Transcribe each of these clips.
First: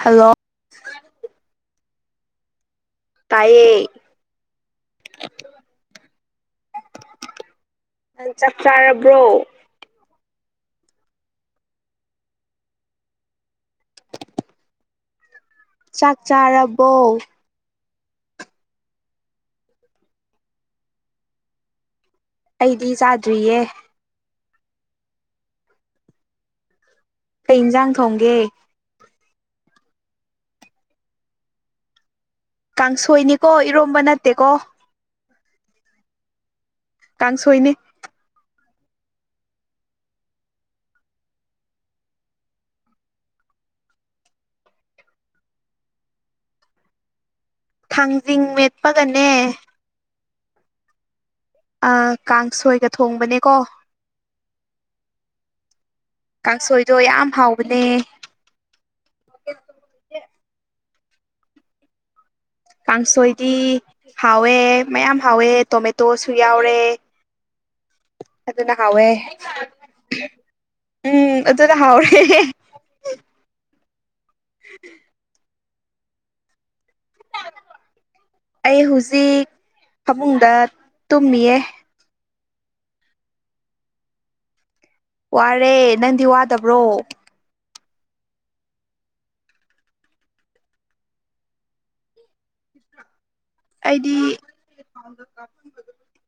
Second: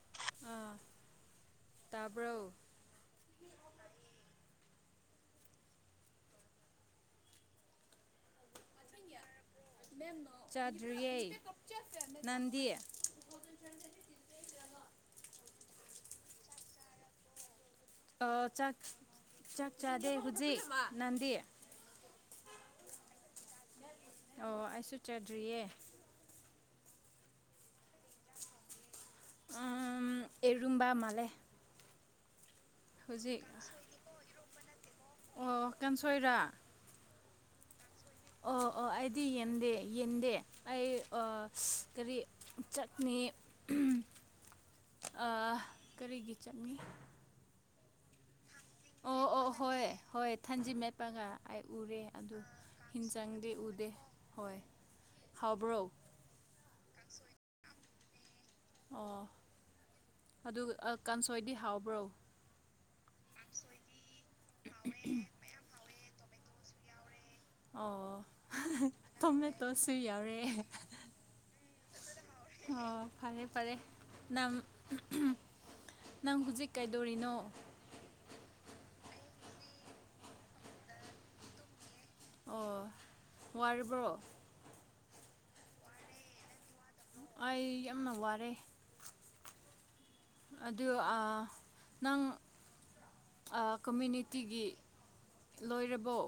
Hello ꯇꯥꯕ꯭ꯔꯨ ꯇꯌꯦꯌꯦ ꯆꯞ ꯆꯥꯔꯕ꯭ꯔꯣ ꯆꯥꯗ꯭ꯔꯤꯩ ꯅꯟꯗꯤ ꯆꯥꯛ ꯆꯥꯔꯕꯣ ꯑ ꯆꯥꯛ ꯆꯥꯛ ꯆꯥꯗꯦ ꯍꯧꯖꯤꯛ ꯅꯟꯗꯦ ꯑꯩꯗꯤ ꯆꯥꯗ꯭ꯔꯤꯌꯦ ꯑꯣ ꯑꯩꯁꯨ ꯆꯥꯗ꯭ꯔꯤꯌꯦ ꯀꯩ ꯌꯦꯟꯁꯥꯡ ꯊꯣꯡꯒꯦ ꯍꯔꯨꯝꯕ ꯃꯥ ꯂꯩ ꯀꯥꯡꯁꯣꯏꯅꯤꯀꯣ ꯏꯔꯣꯝꯕ ꯅꯠꯇꯦꯀꯣ ꯑꯣ ꯀꯦꯟꯁꯣꯏꯔ ꯀꯥꯡꯁꯣꯏꯅꯦ ꯑꯣ ꯑꯣ ꯑꯩꯗꯤ ꯌꯦꯟꯗꯦ ꯌꯦꯟꯗꯦ ꯑꯩ ꯀꯔꯤ ꯆꯠꯅꯤ ꯔꯤꯒꯤ ꯆꯪ ꯃꯤ ꯊꯥꯡꯖꯤꯡ ꯃꯦꯠꯄꯒꯅꯦ ꯍꯣꯏ ꯍꯣꯏ ꯊꯟꯖꯤ ꯃꯦꯠꯄꯒ ꯑꯩ ꯎꯔꯦ ꯑꯥ ꯑꯗꯨ ꯀꯥꯡꯁꯣꯏꯒ ꯍꯤꯟ ꯆꯪꯗꯤ ꯊꯣꯡꯕꯅꯦꯀꯣ ꯎꯗꯦ ꯍꯣꯏ ꯍꯥꯎꯕ꯭ꯔꯣ ꯀꯥꯡꯁꯣꯏꯗꯣ ꯌꯥꯝ ꯍꯥꯎꯕꯅꯦ ꯑꯣ ꯑꯗꯨꯒ ꯀꯥꯡꯁꯣꯏꯗꯤ ꯍꯥꯎꯕ꯭ꯔꯣ ꯀꯥꯡꯁꯣꯏꯗꯤ ꯍꯥꯎꯋꯦ ꯃꯌꯥꯝ ꯍꯥꯎꯋꯦ ꯇꯣꯃꯦꯇꯣꯁꯨ ꯌꯥꯎꯔꯦ [inaudible] ꯍꯥꯎꯋꯦ ꯊꯣꯃꯦ ꯇꯣꯠꯁꯨ ꯌꯥꯎꯔꯦ ꯎꯝ ꯑꯗꯨꯆꯗ ꯍꯥꯎꯔꯦ ꯑꯣ ꯐꯔꯦ ꯐꯔꯦ ꯅꯪ ꯅꯪ ꯍꯧꯖꯤꯛ ꯀꯩꯗꯣꯔꯤꯅꯣ ꯏꯛ ꯐꯃꯨꯡꯗ ꯇꯨꯝꯃꯤꯌꯦ ꯑꯣ ꯋꯥꯔꯤꯕ꯭ꯔꯣ ꯋꯥꯔꯦ ꯅꯪꯗꯤ ꯋꯥꯗꯕ꯭ꯔꯣ ꯑꯩ ꯋꯥꯔꯦ ꯑꯗꯨ ꯑ ꯅꯪ ꯑꯩꯗꯤ ꯀꯃ꯭ꯌꯨꯅꯤꯇꯤꯒꯤ ꯂꯣꯏꯔꯕꯣ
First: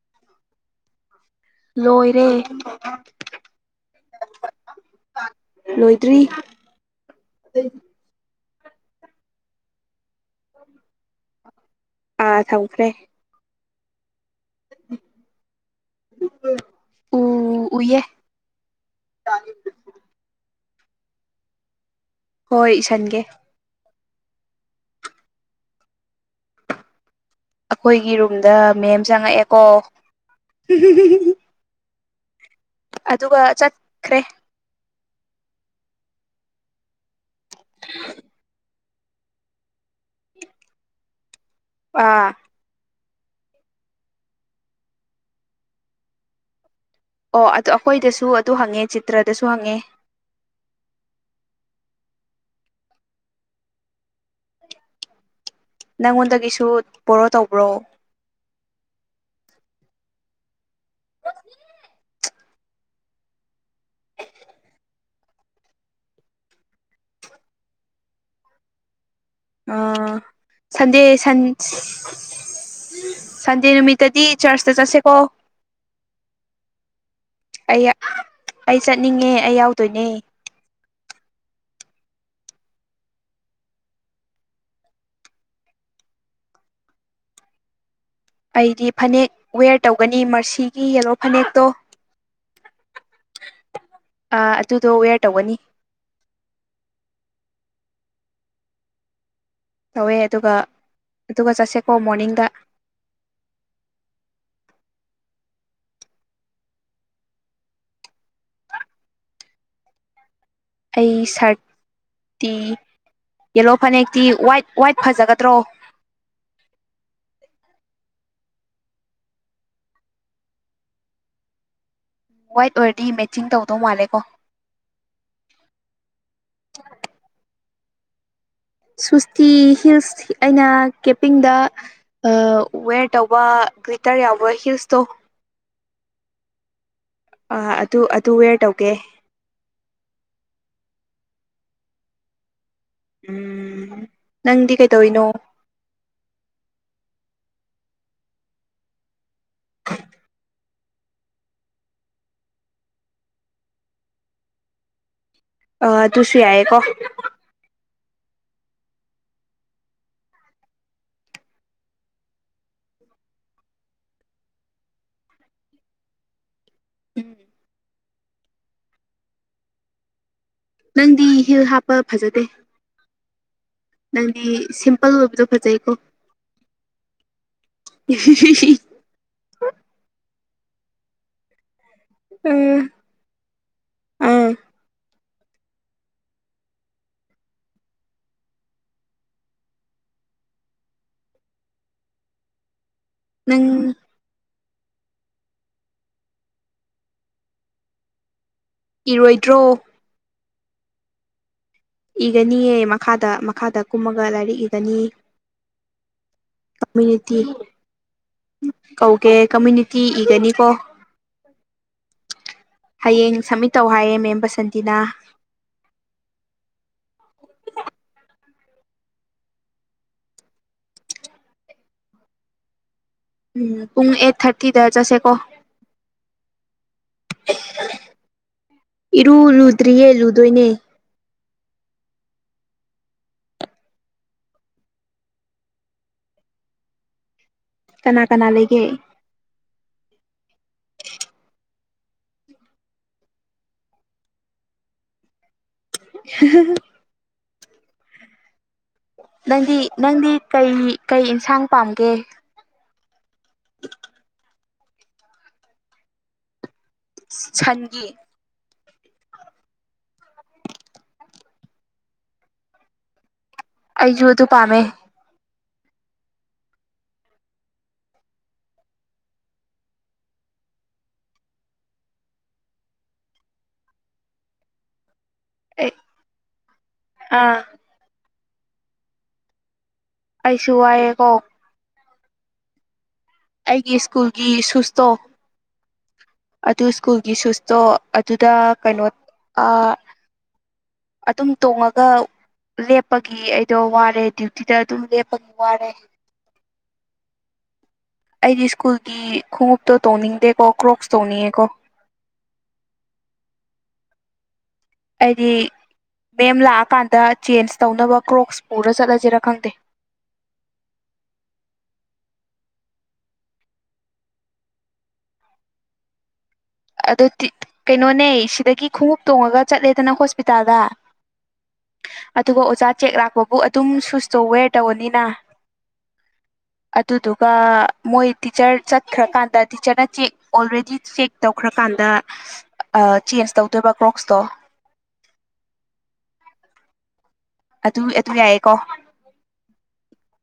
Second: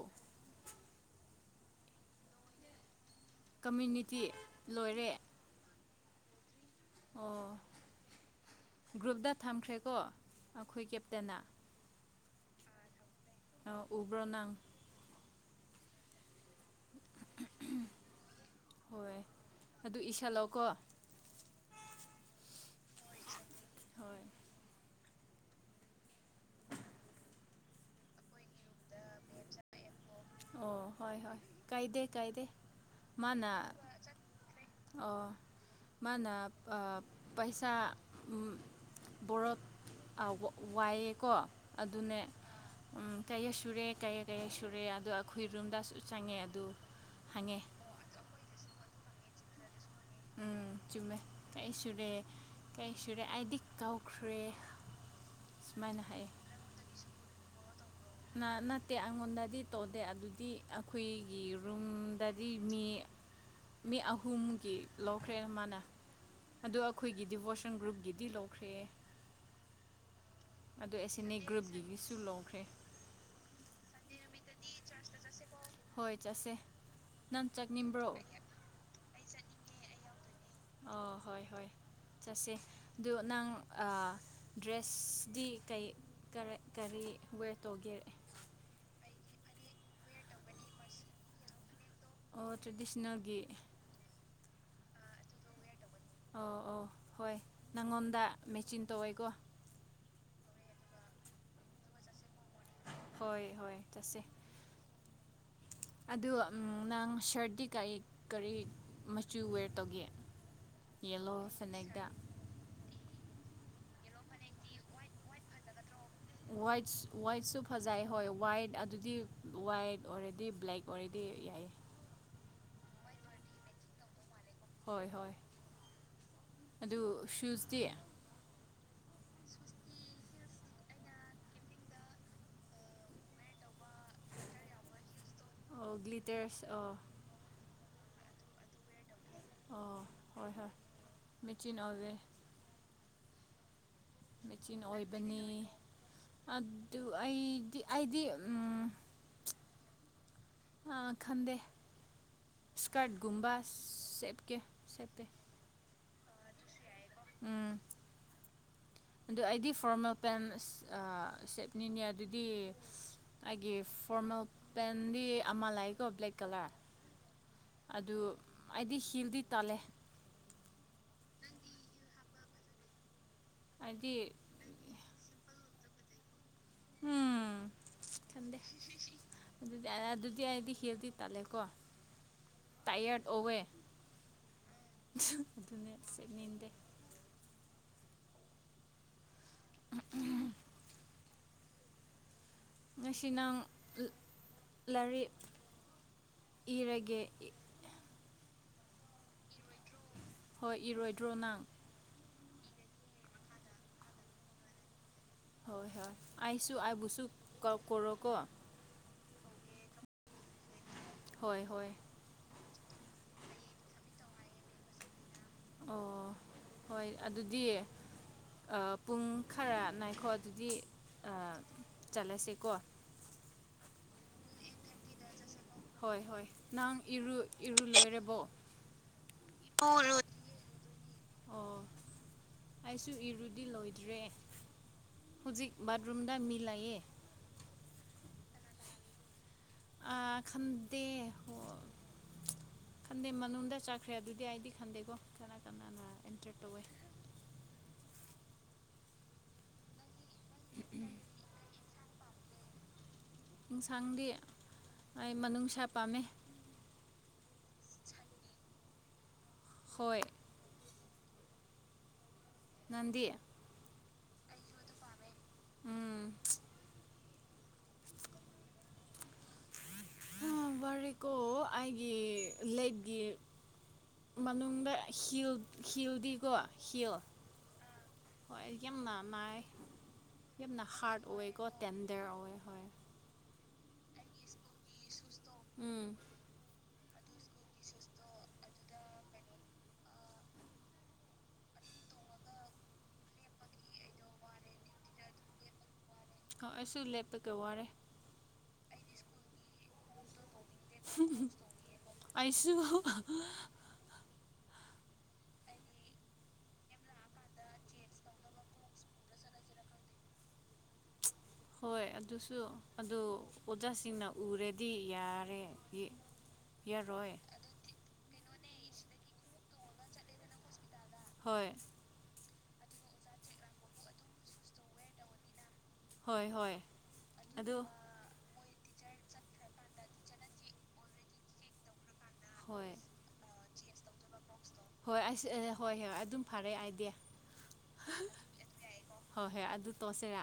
ꯂꯣꯏꯔꯦ ꯀꯃꯨꯅꯤꯇꯤ ꯂꯣꯏꯔꯦ ꯇ꯭ꯔꯤ ꯑꯣ ꯒ꯭ꯔꯨꯞꯇ ꯊꯝꯈ꯭ꯔꯦꯀꯣ ꯑꯩꯈꯣꯏ ꯀꯦꯞꯇꯦꯟꯅ ꯑꯥ ꯊꯝꯈ꯭ꯔꯦ ꯎꯕ꯭ꯔ ꯅꯡ ꯎ ꯎꯏꯌꯦ ꯍꯣꯏ ꯑꯗꯨ ꯏꯁꯜꯂꯣ ꯀꯣ ꯍꯣꯏ ꯏꯁꯟꯒꯦ ꯍꯣꯏ ꯑꯈꯣꯏꯒꯤ ꯔꯨꯝꯗ ꯃꯦꯝ ꯆꯪꯉꯛꯑꯦꯀꯣ ꯑꯣ ꯍꯣꯏ ꯍꯣꯏ ꯀꯥꯏꯗꯦ ꯀꯥꯏꯗꯦ ꯫ ꯑꯗꯨꯒ ꯆꯠꯈ꯭ꯔꯦ ꯑꯣ ꯃꯥꯅ ꯄꯩꯁꯥ ꯕꯣꯔꯣꯛ ꯋꯥꯏꯑꯦꯀꯣ ꯑꯗꯨꯅꯦ ꯑꯥ ꯀꯩꯌꯥ ꯁꯨꯔꯦ ꯀꯩꯌꯥ ꯀꯩꯌꯥ ꯁꯨꯔꯦ ꯑꯗꯣ ꯈꯨꯏꯔꯨꯝꯗꯁꯨ ꯆꯪꯉꯦ ꯑꯗꯨ ꯑꯣ ꯍꯪꯉꯦ ꯑꯗꯨ ꯑꯩꯈꯣꯏꯗꯁꯨ ꯑꯗꯨ ꯍꯪꯉꯦ ꯆꯤꯇ꯭ꯔꯗꯁꯨ ꯍꯪꯉꯦ ꯎꯝ ꯆꯨꯝꯃꯦ ꯀꯩ ꯁꯨꯔꯦ ꯀꯩ ꯁꯨꯔꯦ ꯑꯩꯗꯤ ꯀꯥꯎꯈ꯭ꯔꯦ ꯁꯨꯃꯥꯏꯅ ꯅꯪꯉꯣꯟꯗꯒꯤꯁꯨ ꯕꯣꯔꯣ ꯇꯧꯕ꯭ꯔꯣ ꯅ ꯅꯠꯇꯦ ꯑꯩꯉꯣꯟꯗꯗꯤ ꯇꯧꯗꯦ ꯑꯗꯨꯗꯤ ꯑꯩꯈꯣꯏꯒꯤ ꯔꯨꯝ ꯗꯗꯤ ꯃꯤ ꯃꯤ ꯑꯍꯨꯝꯒꯤ ꯂꯧꯈ꯭ꯔꯦ ꯃꯥꯅ ꯑꯗꯨ ꯑꯩꯈꯣꯏꯒꯤ ꯗꯤꯚꯣꯁꯟ ꯒ꯭ꯔꯨꯞꯒꯤꯗꯤ ꯂꯧꯈ꯭ꯔꯦ ꯑꯥ ꯑꯗꯨ ꯁꯟꯗꯦ ꯑꯦꯁ ꯑꯦꯟꯅꯦ ꯁꯟ ꯒ꯭ꯔꯨꯞꯒꯤꯁꯨ ꯂꯧꯈ꯭ꯔꯦ ꯁꯟꯗꯦ ꯅꯨꯃꯤꯠꯇꯗꯤ ꯆꯔꯆꯇ ꯆꯠꯁꯦꯀꯣ ꯍꯣꯏ ꯆꯠꯁꯦ ꯅꯪ ꯆꯛꯅꯤꯡꯕ꯭ꯔꯣ ꯇꯣꯏꯅꯦ ꯆꯠꯁꯦ ꯑꯗꯨ ꯅꯡ ꯗ꯭ꯔꯦꯁꯗꯤ ꯀꯔꯤ ꯋꯦ ꯇꯧꯒꯦ ꯑꯩꯗꯤ ꯐꯅꯦꯛ ꯋꯦꯌꯔ ꯇꯧꯒꯅꯤ ꯃꯔꯁꯤꯒꯤ ꯌꯦꯂꯣ ꯐꯅꯦꯛꯇꯣ ꯑꯣ ꯇ꯭ꯔꯦꯗꯤꯁꯅꯦꯜꯒꯤ ꯑꯗꯨꯗꯣ ꯋꯦꯌꯔ ꯇꯧꯒꯅꯤ ꯑꯣ ꯑꯣ ꯍꯣꯏ ꯅꯡꯉꯣꯟꯗ ꯃꯦꯆꯤꯟ ꯇꯧꯋꯦꯀꯣ ꯇꯧꯋꯦ ꯑꯗꯨꯒ ꯑꯗꯨꯒ ꯆꯠꯁꯦꯀꯣ ꯃꯣꯔꯅꯤꯡꯗ ꯍꯣꯏ ꯍꯣꯏ ꯆꯠꯁꯦ ꯑꯗꯣ ꯅꯪ ꯁꯔꯠꯇꯤ ꯀꯔꯤ ꯀꯔꯤ ꯃꯆꯨ ꯋꯦꯔ ꯇꯧꯒꯦ ꯑꯩ ꯌꯦꯜꯂꯣ ꯐꯅꯦꯛꯇ ꯁꯔꯠꯇꯤ ꯌꯦꯜꯂꯣ ꯐꯅꯦꯛꯇꯤ ꯋꯥꯏꯠ ꯋꯥꯏꯠ ꯐꯖꯒꯗ꯭ꯔꯣ ꯋꯥꯏꯠ ꯋꯥꯏꯠꯁꯨ ꯐꯖꯩ ꯍꯣꯏ ꯋꯥꯏꯠ ꯑꯗꯨꯗꯤ ꯋꯥꯏꯠ ꯑꯣꯏꯔꯗꯤ ꯕ꯭ꯂꯦꯛ ꯑꯣꯏꯔꯗꯤ ꯌꯥꯏꯌꯦ ꯋꯥꯏꯠ ꯑꯣꯏꯔꯗꯤ ꯃꯦꯠꯆꯤꯡ ꯇꯧꯗꯧ ꯃꯥꯜꯂꯦ ꯀꯣ ꯍꯣꯏ ꯍꯣꯏ ꯑꯗꯨ ꯁꯨꯁꯇꯤ ꯁ꯭ꯨꯋꯁꯇꯤ ꯍꯤꯜꯁ ꯑꯩꯅ ꯀꯦꯄꯤꯡꯗ ꯋꯦꯔ ꯇꯧꯕ ꯒ꯭ꯂꯤꯇꯔ ꯌꯥꯎꯕ ꯍꯤꯜꯁꯇꯣ ꯑꯣ ꯒ꯭ꯂꯤꯇꯔꯁ ꯑꯣ ꯑ ꯑꯗꯨ ꯑꯗꯨ ꯋꯦꯌꯔ ꯇꯧꯒꯦ ꯑꯣ ꯍꯣꯏ ꯍꯣꯏ ꯃꯦꯆꯤꯟ ꯑꯣꯏꯦ ꯎꯝ ꯅꯪꯗꯤ ꯃꯦꯆꯤꯟ ꯀꯩꯗꯧꯔꯤꯅꯣ ꯑꯣꯏꯕꯅꯤ ꯑꯗꯨ ꯑꯩꯗꯤ ꯑꯩꯗꯤ ꯑ ꯈꯟꯗꯦ ꯏꯁꯀꯔꯠꯒꯨꯝꯕ ꯁꯀꯦ ꯁꯀꯦ ꯑ ꯇꯨꯁꯨ ꯍꯥꯏ ꯀꯣ ꯎꯝ ꯑꯗꯨ ꯑꯩꯗꯤ ꯐꯣꯔꯃꯦꯜ ꯄꯦꯟ ꯁꯦꯠꯅꯤꯅꯦ ꯑꯗꯨꯗꯤ ꯑꯩꯒꯤ ꯐꯣꯔꯃꯦꯜ ꯄꯦꯟꯗꯤ ꯑꯃ ꯂꯥꯛꯏꯀꯣ ꯕ꯭ꯂꯦꯛ ꯀꯂꯔ ꯎꯝ ꯑꯗꯨ ꯑꯩꯗꯤ ꯍꯤꯜꯗꯤ ꯇꯜꯂꯦ ꯅꯪꯗꯤ ꯍꯤꯜ ꯍꯥꯞꯄ ꯐꯖꯗꯦ ꯑꯩꯗꯤ ꯅꯪꯗꯤ ꯁꯤꯝꯄꯜ ꯑꯣꯏꯕꯗꯣ ꯐꯖꯩꯀꯣ ꯎꯝ ꯆꯗꯦ ꯑꯗꯨꯗꯤ ꯍꯥꯏꯗꯤ ꯍꯦꯜꯗꯤ ꯇꯥꯜꯂꯦꯀꯣ ꯇꯌꯥꯔꯠ ꯑꯣꯋꯦ ꯑꯥ ꯑꯗꯨꯅ ꯁꯦꯠꯅꯤꯡꯗꯦ ꯉꯁꯤ ꯅꯪ ꯂꯥꯏꯔꯤꯛ ꯏꯔꯒꯦ ꯏꯔꯣꯏꯗ꯭ꯔꯣ ꯍꯣꯏ ꯏꯔꯣꯏꯗ꯭ꯔꯣ ꯅꯪ ꯏꯒꯅꯤꯌꯦ ꯃꯈꯥꯗ ꯃꯈꯥꯗ ꯀꯨꯝꯃꯒ ꯂꯥꯏꯔꯤꯛ ꯏꯒꯅꯤ ꯍꯣꯏ ꯍꯣꯏ ꯑꯁꯨ ꯑꯕꯨꯁꯁꯨ ꯀꯝꯃꯨꯅꯤꯇꯤ ꯀ ꯀꯣꯔꯣ ꯀꯣ ꯀꯧꯒꯦ ꯀꯃꯌꯨꯅꯤꯇꯤ ꯏꯒꯅꯤꯀꯣ ꯍꯣꯏ ꯍꯣꯏ ꯍꯌꯦꯡ ꯁꯝꯃꯤꯠ ꯇꯧ ꯍꯥꯏꯌꯦꯦ ꯃꯦꯝ ꯕꯁꯟꯇꯤꯅ ꯑꯣ ꯍꯣꯏ ꯑꯗꯨꯗꯤ ꯄꯨꯡ ꯈꯔ ꯅꯥꯏꯈꯣ ꯑꯗꯨꯗꯤ ꯆꯠꯂꯁꯦꯀꯣ ꯎꯝ ꯄꯨꯡ ꯑꯩꯠ ꯊꯥꯔꯇꯤꯗ ꯆꯠꯁꯦꯀꯣ ꯍꯣꯏ ꯍꯣꯏ ꯅꯪ ꯏꯔꯨ ꯂꯣꯏꯔꯕꯣ ꯏꯔꯨ ꯂꯨꯗ꯭ꯔꯤꯌꯦ ꯂꯨꯗꯣꯏꯅꯦ ꯑꯣ ꯑꯩꯁꯨ ꯏꯔꯨꯗꯤ ꯂꯣꯏꯗ꯭ꯔꯦ ꯐꯨꯖꯤꯛ ꯕꯥꯊꯔꯨꯝꯗ ꯃꯤꯂꯌꯦ ꯀꯅꯥ ꯀꯅꯥ ꯂꯩꯒꯦ ꯑ ꯈꯗ ꯑꯣ ꯈꯟꯗꯦ ꯃꯅꯨꯡꯗ ꯆꯠꯈ꯭ꯔꯦ ꯑꯗꯨꯗꯤ ꯑꯩꯗꯤ ꯈꯟꯗꯦꯀꯣ ꯀꯅꯥ ꯅ ꯑꯦꯟꯇ꯭ꯔꯔ ꯇꯨꯋꯦ ꯅꯪꯗꯤ ꯅꯪꯗꯤ ꯀ ꯀꯩ ꯏꯟꯁꯥꯡ ꯄꯥꯝꯒꯦ ꯑꯦꯟꯁꯥꯡꯗꯤ ꯑꯩ ꯃꯅꯨꯡꯅꯨꯡꯁꯥ ꯄꯥꯝꯃꯦ ꯁꯟꯒꯤ ꯍꯣꯏ ꯅꯗꯤ ꯑꯩꯁꯨ ꯑꯗꯨ ꯄꯥꯝꯃꯦ ꯎꯝ ꯀꯣ ꯑꯩꯒꯤ ꯂꯦꯦꯛꯀꯤ ꯃꯅꯨꯡꯗ ꯍꯤꯜ ꯑꯩ ꯍꯤꯜꯗꯤꯀꯣ ꯍꯤꯜ ꯑꯥ ꯍꯣꯏ ꯌꯥꯝ ꯅꯥꯏ ꯑꯩꯁꯨ ꯌꯥꯝꯅ ꯍꯥꯥꯔꯗ ꯋꯥꯏꯑꯦꯀꯣ ꯑꯣꯏꯋꯦ ꯀꯣ ꯇꯦꯟꯗꯔ ꯑꯣꯏꯋꯦ ꯍ ꯑꯩꯒꯤ ꯁ꯭ꯀꯨꯜꯒꯤ ꯁꯨꯁꯇꯣ ꯎꯝ ꯑꯗꯨ ꯁ꯭ꯀꯨꯜꯒꯤ ꯁꯨꯁꯇꯣ ꯑꯗꯨꯗ ꯀꯩꯅꯣ ꯑꯗꯨꯝ ꯇꯣꯡꯉꯒ ꯂꯦꯞꯄꯒꯤ ꯑꯩꯗꯣ ꯋꯥꯔꯦ ꯗ꯭ꯌꯨꯇꯤꯗ ꯑꯗꯨꯝ ꯂꯦꯞꯄꯒꯤ ꯋꯥꯔꯦ ꯍꯁꯨꯨ ꯂꯦꯇ ꯀꯣ ꯋꯥꯔꯦ ꯑꯩꯗꯤ ꯁ꯭ꯀꯨꯜꯒꯤ ꯈꯣꯡꯎꯞꯇꯣ ꯇꯧꯅꯤꯡꯗꯦ ꯑꯁꯨ ꯌꯨ ꯍꯥꯏꯗꯤ ꯃꯦꯝ ꯂꯥꯛꯑꯀꯥꯟꯗ ꯆꯦꯟꯖ ꯇꯧꯅꯕ ꯀ꯭ꯔꯣꯛꯁ ꯄꯨꯔ ꯆꯠꯂꯁꯤꯔꯥ ꯈꯪꯗꯦ [unintelligible] ꯍꯣꯏ ꯑꯗꯨꯁꯨ ꯑꯗꯨ ꯑꯣꯖꯥꯁꯤꯡꯅ ꯎꯔꯦꯗꯤ ꯌꯥꯔꯦ ꯑꯗꯨ ꯌꯥꯔꯣꯏ ꯀꯩꯅꯣꯅꯦ ꯁꯤꯗꯒꯤ ꯈꯣꯡꯎꯞ ꯇꯣꯡꯉꯒ ꯆꯠꯂꯦꯗꯅ ꯍꯣꯁꯄꯤꯇꯥꯜꯗ ꯍꯣꯏ ꯑꯗꯨꯒ ꯑꯣꯖꯥ ꯆꯦꯛ ꯂꯥꯛꯄꯕꯨ ꯑꯗꯨꯝ ꯁꯨꯁꯇꯣ ꯋꯦꯔ ꯇꯧꯔꯅꯤꯅ ꯍꯣꯏ ꯍꯣꯏ ꯑꯗꯨꯗꯨꯒ ꯑꯗꯨ ꯃꯣꯏ ꯇꯤꯆꯔ ꯆꯠꯈ꯭ꯔꯀꯥꯟꯗ ꯇꯤꯆꯔꯅ ꯆꯦꯛ ꯑꯣꯜꯔꯦꯗꯤ ꯆꯦꯛ ꯇꯧꯈ꯭ꯔꯀꯥꯟꯗ ꯍꯣꯏ ꯆꯦꯟꯖ ꯇꯧꯗꯣꯏꯕ ꯀ꯭ꯔꯣꯛꯁꯇꯣ ꯍꯣꯏ ꯍꯣꯏ ꯍꯣꯏ ꯍꯣꯏ ꯑꯗꯨꯝ ꯐꯔꯦ ꯑꯗꯨ ꯑꯗꯨ ꯌꯥꯏꯌꯦꯦ ꯀꯣ ꯍꯣꯏ ꯍꯣꯏ ꯑꯗꯨ ꯇꯧꯁꯤꯔꯥ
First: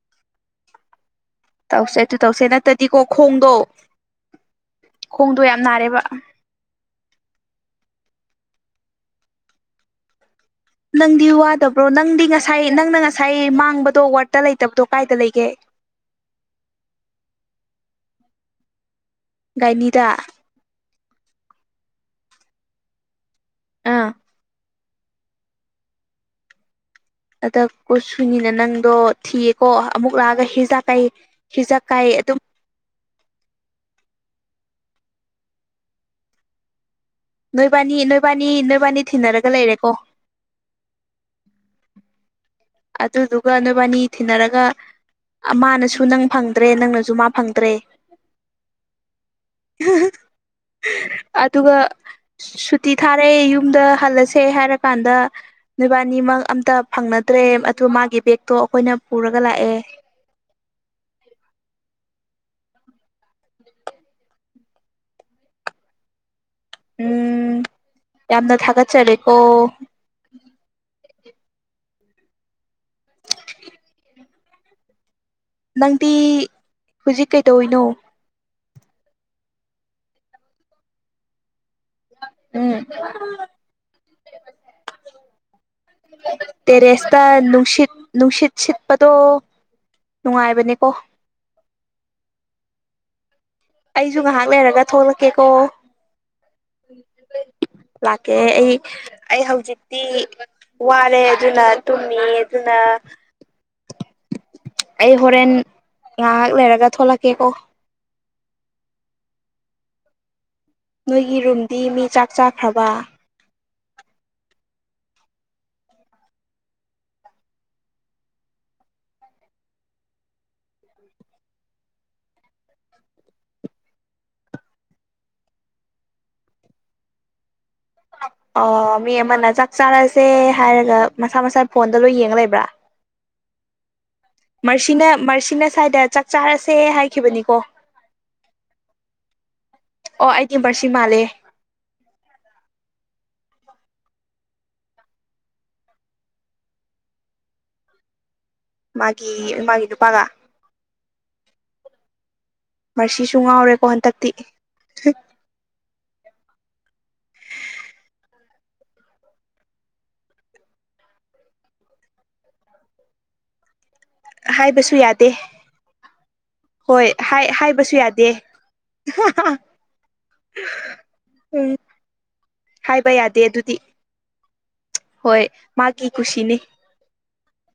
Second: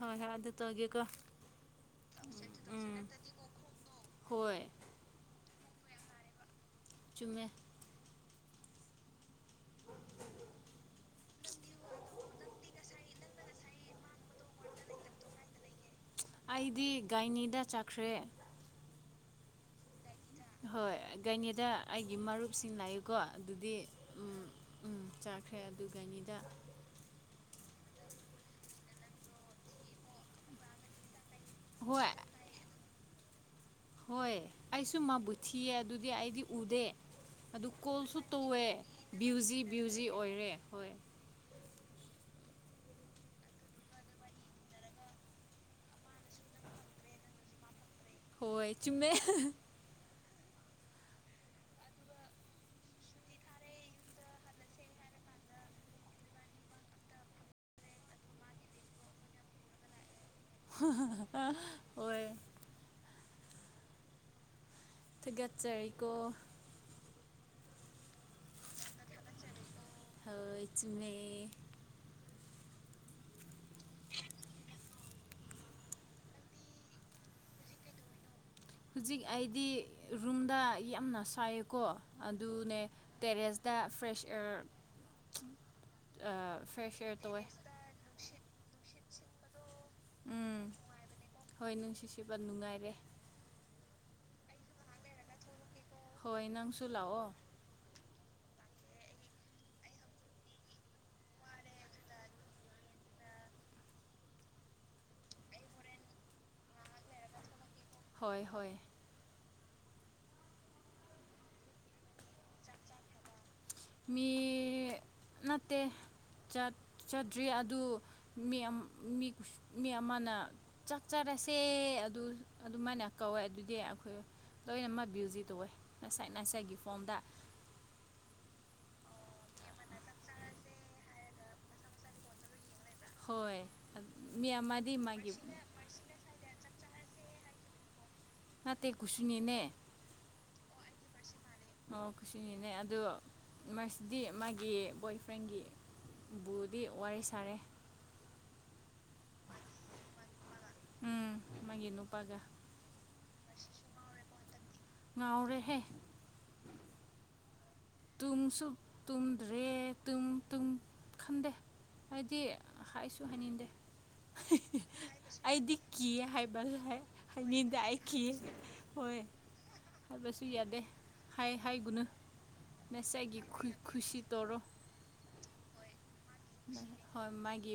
ꯍꯣꯏ ꯍꯔ ꯑꯗꯨ ꯇꯧꯒꯦꯀꯣ ꯇꯧꯁꯦ ꯑꯗꯨ ꯇꯧꯁꯦ ꯅꯠꯇꯗꯤꯀꯣ ꯎꯝ ꯈꯣꯡꯗꯣ ꯍꯣꯏ ꯈꯣꯡꯗꯣ ꯌꯥꯝ ꯔꯦꯕ ꯆꯨꯝꯃꯦ ꯅꯪꯗꯤ ꯋꯥꯗꯕ꯭ꯔꯣ ꯅꯪꯗꯤ ꯉꯁꯥꯏ ꯅꯪꯅ ꯉꯁꯥꯏ ꯃꯥꯡꯕꯗꯣ ꯋꯥꯠ ꯑꯩꯗꯤ ꯒꯥꯏꯅꯤꯗ ꯆꯠꯈ꯭ꯔꯦ ꯉꯥꯏꯅꯤꯗ ꯍꯣꯏ ꯒꯥꯏꯅꯦꯗ ꯑꯩꯒꯤ ꯃꯔꯨꯞꯁꯤꯡ ꯅꯥꯏꯌꯨꯀꯣ ꯑꯗꯨꯗꯤ ꯎ ꯎꯝ ꯆꯥꯈ꯭ꯔꯦ ꯑꯗꯨꯒꯅꯤꯗ ꯀꯨ ꯁꯨꯅꯤꯅ ꯅꯪꯗꯣ ꯊꯤꯌꯦꯀꯣ ꯑꯃꯨꯛ ꯂꯥꯛꯑꯒ ꯍꯤꯖ ꯀꯩꯌꯦ ꯍꯤꯖ ꯀꯥꯏ ꯍꯣꯏ ꯑꯗꯨꯝ ꯍꯣꯏ ꯑꯩꯁꯨ ꯃꯥꯕꯨ ꯊꯤꯌꯦ ꯑꯗꯨꯗꯤ ꯑꯩꯗꯤ ꯎꯗꯦ ꯑꯗꯨ ꯅꯣꯏꯕꯥꯅꯤ ꯀꯣꯜꯁꯨ ꯅꯣꯏꯕꯥꯅꯤ ꯇꯧꯋꯦ ꯅꯣꯏꯕꯥꯅꯤ ꯕ꯭ꯌꯨ ꯊꯤꯅꯔꯒ ꯖꯤ ꯂꯩꯔꯦꯀꯣ ꯕ꯭ꯌꯨꯖꯤ ꯑꯣꯏꯔꯦ ꯍꯣꯏ ꯑꯗꯨꯗꯨꯒ ꯅꯨꯕꯥꯅꯤ ꯊꯤꯅꯔꯒ ꯃꯥꯅꯁꯨ ꯅꯪ ꯐꯪꯗ꯭ꯔꯦ ꯅꯪꯅꯁꯨ ꯃꯥ ꯐꯪꯗ꯭ꯔꯦ ꯍꯣꯏ ꯆꯨꯝꯃꯦ ꯑꯗꯨꯒꯒ ꯁꯨꯇꯤ ꯊꯥꯔꯛꯑꯦ ꯌꯨꯝꯗ ꯍꯜꯂꯁꯦ ꯍꯥꯏꯔꯀꯥꯟꯗ ꯅꯣꯏꯕꯥꯅꯤꯃꯛ ꯑꯝꯇ ꯐꯪꯅꯗ꯭ꯔꯦ ꯑꯗꯨ ꯃꯥꯒꯤ ꯕꯦꯒꯛꯇꯣ ꯑꯩꯈꯣꯏꯅ ꯄꯨꯔꯒ ꯂꯥꯛꯑꯦ ꯑꯣ ꯍꯣꯏ ꯒꯠꯆꯔꯤꯀꯣ ꯎꯝ ꯌꯥꯝꯅ ꯊꯀꯥ ꯆꯦ ꯔꯦꯀꯣ ꯍꯣꯏ ꯆꯨꯝꯃꯦ [unintelligible] [unintelligible] ꯅꯪꯗꯤ ꯍꯧꯖꯤꯛ ꯀꯩꯗꯧꯅꯣ ꯍꯧꯖꯤꯛ ꯑꯩꯗꯤ ꯔꯨꯝꯗ ꯌꯥꯝꯅ ꯁꯥꯏ ꯀꯣ ꯑꯗꯨꯅꯦ ꯎꯝ ꯇꯦꯔꯦꯁꯇ ꯐ꯭ꯔꯦꯁ ꯑꯦꯌꯥꯔ ꯑꯥ ꯐ꯭ꯔꯦꯁ ꯇꯦꯔꯦꯁꯇ ꯇꯧꯋꯦ ꯅꯨꯡꯁꯤꯠ ꯅꯨꯡꯁꯤꯠ ꯁꯠꯄꯗꯣ ꯎꯝ ꯍꯣꯏ ꯅꯨꯡꯁꯤꯁꯤꯕ ꯅꯨꯡꯉꯥꯏꯔꯦ ꯑꯩꯁꯨ ꯉꯥꯏꯍꯥꯛ ꯂꯩꯔꯒ ꯊꯣꯛꯂꯛꯀꯦꯀꯣ ꯍꯣꯏ ꯅꯪꯁꯨ ꯂꯥꯛꯑꯣ ꯑꯣ ꯑꯩ ꯑꯩ ꯍꯧꯖꯤꯛꯇꯤ ꯋꯥꯔꯦ ꯑꯗꯨꯅ ꯇꯨꯝꯃꯤ ꯑꯗꯨꯅ ꯑꯩ ꯍꯣꯔꯦꯟ ꯉꯥꯏꯍꯥꯛ ꯂꯩꯔꯒ ꯊꯂꯛꯀꯦꯀꯣ ꯍꯣꯏ ꯍꯣꯏ ꯅꯣꯏꯒꯤ ꯔꯨꯝꯗꯤ ꯃꯤ ꯆꯥꯛ ꯆꯥꯈ꯭ꯔꯕ ꯃꯤ ꯅꯠꯇ ꯆꯠꯇ꯭ꯔꯤ ꯑꯗꯨ ꯃꯤ ꯃꯤ ꯑꯃꯅ ꯆꯠꯆꯔꯦ ꯆꯁꯦ ꯑꯗꯨ ꯑꯗꯨꯃꯥꯏꯅ ꯀꯧꯋꯦ ꯑꯗꯨꯗꯤ ꯑꯩꯈꯣꯏ ꯂꯣꯏꯅꯃꯛ ꯕꯌꯨꯖꯤ ꯇꯧꯋꯦ ꯉꯁꯥꯏ ꯉꯁꯥꯏꯒꯤ ꯐꯣꯝꯗ ꯑꯣ ꯃꯤ ꯑꯃꯅ ꯆꯥꯛ ꯆꯥꯔꯁꯦ ꯍꯥꯏꯔꯒ ꯃꯁꯥ ꯃꯁꯥ ꯐꯣꯟꯗ ꯂꯣꯏ ꯌꯦꯡ ꯂꯩꯕ꯭ꯔꯥ ꯍꯣꯏ ꯑꯗꯨ ꯃꯁꯤꯁꯤꯅ ꯃꯔꯁꯤꯅ ꯁ꯭ꯥꯏꯗ ꯆꯥꯛ ꯆꯥꯔꯁꯦ ꯍꯥꯏꯈꯤꯕꯅꯤꯀꯣ ꯅꯇꯩ ꯀꯨꯁꯤꯅꯤꯅꯦ ꯕꯔꯁꯤ ꯃꯥꯂꯦ ꯑꯣ ꯈꯨꯁꯤꯅꯤꯅꯦ ꯑꯗꯨꯗ ꯃꯁꯤꯗꯤ ꯃꯥꯒꯤ ꯕꯣꯏ ꯐ꯭ꯔꯦꯟꯒꯤꯕꯨꯗꯤ ꯋꯥꯔꯤ ꯁꯥꯔꯦ ꯃꯥꯒꯤ ꯃꯥꯒꯤ ꯅꯨꯄꯥꯒ ꯎꯝ ꯃꯥꯒꯤ ꯅꯨꯄꯥꯒ ꯃꯔꯁꯤꯁꯨ ꯉꯥꯎꯔꯦꯀꯣ ꯍꯟꯗꯛꯇꯤ ꯉꯅꯥꯎꯔꯦꯍꯦ ꯇꯨꯡꯁꯨ ꯇꯨꯝꯗ꯭ꯔꯦ ꯇꯨꯡ ꯇꯨꯡ ꯈꯟꯗꯦ ꯍꯥꯏꯗꯤ ꯍꯥꯏꯁꯨ ꯍꯥꯏꯅꯤꯡꯗꯦ ꯍꯥꯏꯕꯁꯨ ꯌꯥꯗꯦ ꯑꯩꯗꯤ ꯀꯤ ꯍꯥꯏꯕ ꯍꯥꯏꯅꯤꯡꯗ ꯑꯩ ꯀꯤ ꯑ ꯍꯥꯏꯕꯁꯨ ꯌꯥꯗꯦ ꯍꯥꯏ ꯍꯥꯏꯒꯨꯅꯨ ꯍꯥꯏꯕ ꯃꯁꯥꯏꯒꯤ ꯌꯥꯗꯦ ꯑꯗꯨꯗꯤ ꯈꯨꯁꯤ ꯇꯧꯔꯣ ꯍꯣꯏ ꯃꯥ ꯍꯣꯏ ꯃꯥꯒꯤ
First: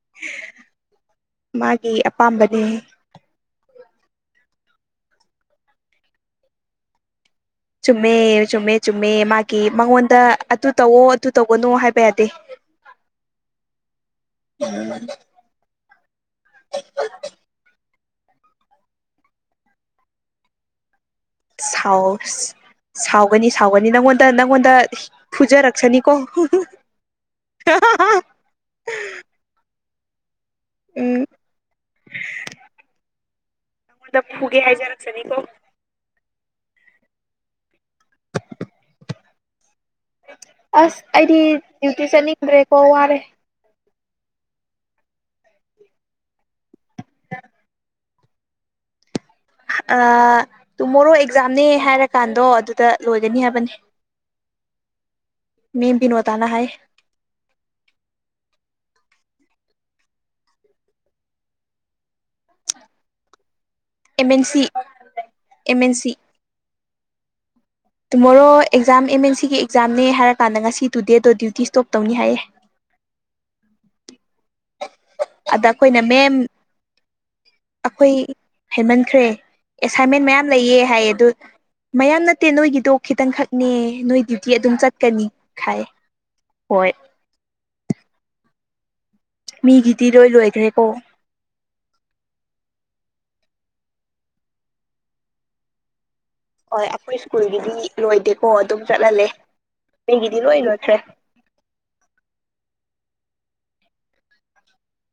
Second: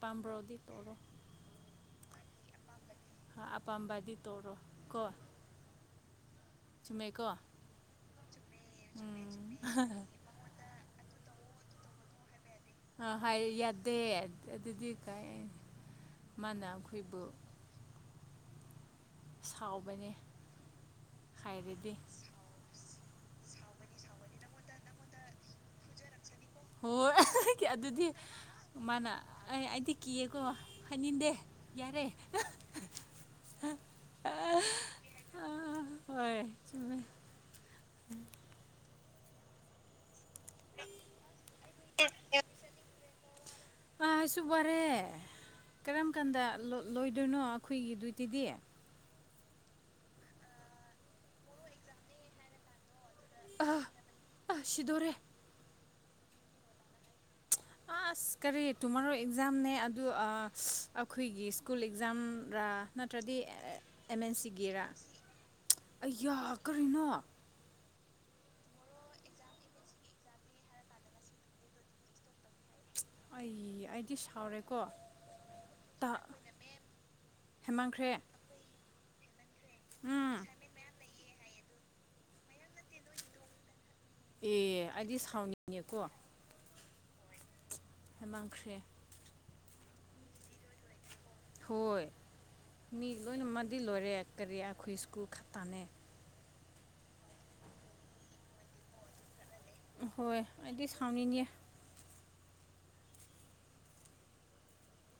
ꯄꯥꯝꯕ꯭ꯔꯣꯗꯤ ꯇꯧꯔꯣ ꯒꯤ ꯑꯄꯥꯝꯕꯗꯤ ꯑꯄꯥꯝꯕꯗꯤ ꯇꯧꯔꯣ ꯀꯣ ꯆꯨꯝꯃꯦ ꯀꯣ ꯆꯨꯝꯃꯦ ꯆꯨꯝꯃꯦ ꯆꯨꯝꯃꯦ ꯃꯥꯒꯤ ꯃꯉꯣꯟꯗ ꯑꯗꯨ ꯇꯧꯋꯣ ꯑꯗꯨꯨ ꯇꯧꯒꯅꯨ ꯍꯥꯏꯕ ꯌꯥꯗꯦ ꯑ ꯍꯥꯏ ꯌꯥꯗꯦ ꯑꯗꯨꯗꯤ ꯀꯥꯏ ꯃꯥꯥꯟꯅ ꯑꯩꯈꯣꯏꯕꯨ ꯁꯥꯎꯕꯅꯦ ꯍꯥꯏꯔꯗꯤ ꯁꯥꯎꯁ ꯁꯥꯎꯒꯅꯤ ꯁꯥꯎꯒꯅꯤ ꯅꯪꯉꯣꯟꯗ ꯅꯪꯉꯣꯟꯗ ꯐꯨꯖꯔꯛꯁꯅꯤꯀꯣ ꯍꯣꯏ ꯑꯗꯨꯗꯤ ꯃꯥꯅ ꯑꯩꯗꯤ ꯀ ꯀꯣ ꯎꯝ ꯍꯥꯏꯅꯤꯡꯗꯦ ꯌꯥꯔꯦ ꯗ ꯐꯨꯒꯦ ꯍꯥꯏꯖꯔꯛꯁꯅꯤꯀꯣ ꯆꯃꯦ ꯑꯁ ꯑꯩꯗꯤ ꯗ꯭ꯌꯨꯇꯤ ꯆꯠꯅꯤꯡꯗ꯭ꯔꯦꯀꯣ ꯋꯥꯔꯦ ꯑꯥꯁꯨꯨꯞ ꯋꯥꯔꯦ ꯀꯔꯝ ꯀꯥꯟꯗ ꯂꯣꯏꯗꯣꯏꯅꯣ ꯑꯩꯈꯣꯏꯒꯤꯗꯨꯇꯗꯤ ꯑ ꯇꯨ ꯃꯣꯔꯣ ꯑꯦꯛꯖꯥꯝꯅꯦ ꯍꯥꯏꯔꯀꯥꯟꯗꯣ ꯑꯗꯨꯗ ꯂꯣꯏꯒꯅꯤ ꯍꯥꯏꯕꯅꯤ ꯑ ꯑ ꯁꯤꯗꯣꯔꯦ ꯅꯤꯕꯤꯅꯣꯇꯅꯥ ꯍꯥꯏ ꯑꯁ ꯀꯔꯤ ꯇꯨꯃꯣꯔꯣ ꯑꯦꯛꯖꯥꯝꯅꯦ ꯑꯗꯨ ꯑꯩꯈꯣꯏꯒꯤ ꯁ꯭ꯀꯨꯜ ꯑꯦꯛꯖꯥꯝꯔ ꯅꯠꯇ꯭ꯔꯗꯤ ꯑꯦꯝ ꯑꯦꯟ ꯑꯦꯟꯁꯤ ꯁꯤ ꯒꯤꯔ ꯑꯦꯝ ꯑꯦꯟ ꯑꯩ ꯁꯤ ꯌꯥꯈꯔꯤꯅꯣ ꯇꯨꯃꯣꯔꯣ ꯑꯦꯛꯖꯥꯝ ꯑꯦꯝ ꯑꯦꯟ ꯁꯤꯒꯤ ꯑꯦꯛꯖꯥꯝꯅꯦ ꯍꯥꯏꯔꯀꯥꯟꯗ ꯉꯁꯤ ꯇꯨꯗꯦꯗꯣ ꯗ꯭ꯌꯨꯇꯤ ꯏꯁꯇꯣꯞ ꯇꯧꯅꯤ ꯍꯥꯏꯌꯦ ꯑꯩ ꯑꯩꯗꯤ ꯁ ꯑꯗ ꯑꯩꯈꯣꯏꯅ ꯃꯦꯝ ꯑꯩꯈꯣꯏ ꯍꯦꯃꯟꯈ꯭ꯔꯦ ꯍꯥꯏꯃꯟꯈ꯭ꯔꯦ ꯑꯦꯁꯥꯏꯟꯃꯦꯟ ꯎꯝ ꯃꯌꯥꯝ ꯂꯩꯌꯦ ꯍꯥꯏꯌꯦ ꯑꯗꯨ ꯃꯌꯥꯝ ꯅꯠꯇꯦ ꯅꯣꯏꯒꯤꯗꯣ ꯈꯤꯇꯪꯈꯛꯅꯦ ꯅꯣꯏ ꯗꯌꯗꯤꯤ ꯑꯦ ꯑꯗꯨꯝ ꯑꯩꯗꯤ ꯆꯠꯀꯅꯤ ꯈꯥꯏ ꯁꯥꯎꯅꯤꯡꯉꯦꯀꯣ ꯍꯣꯏ ꯍꯥꯏ ꯃꯥꯡꯈ꯭ꯔꯦ ꯃꯤꯒꯤꯗꯤ ꯂꯣꯏ ꯂꯣꯏꯈ꯭ꯔꯦꯀꯣ ꯍꯣꯏ ꯃꯤ ꯂꯣꯏꯅꯃꯗꯤ ꯂꯣꯏꯔꯦ ꯀꯔꯤ ꯑꯩꯈꯣꯏ ꯁ꯭ꯀꯨꯜ ꯈꯛꯇꯅꯦ ꯍꯣꯏ ꯑꯩꯈꯣꯏ ꯁ꯭ꯀꯨꯜꯒꯤꯗꯤ ꯂꯣꯏꯗꯦꯀꯣ ꯑꯗꯨꯝ ꯆꯠꯍꯜꯂꯦ ꯍꯣꯏ ꯃꯤꯒꯤꯗꯤ ꯂꯣꯏ ꯑꯗꯨ ꯂꯣꯏꯈ꯭ꯔꯦ ꯁꯝꯅꯤ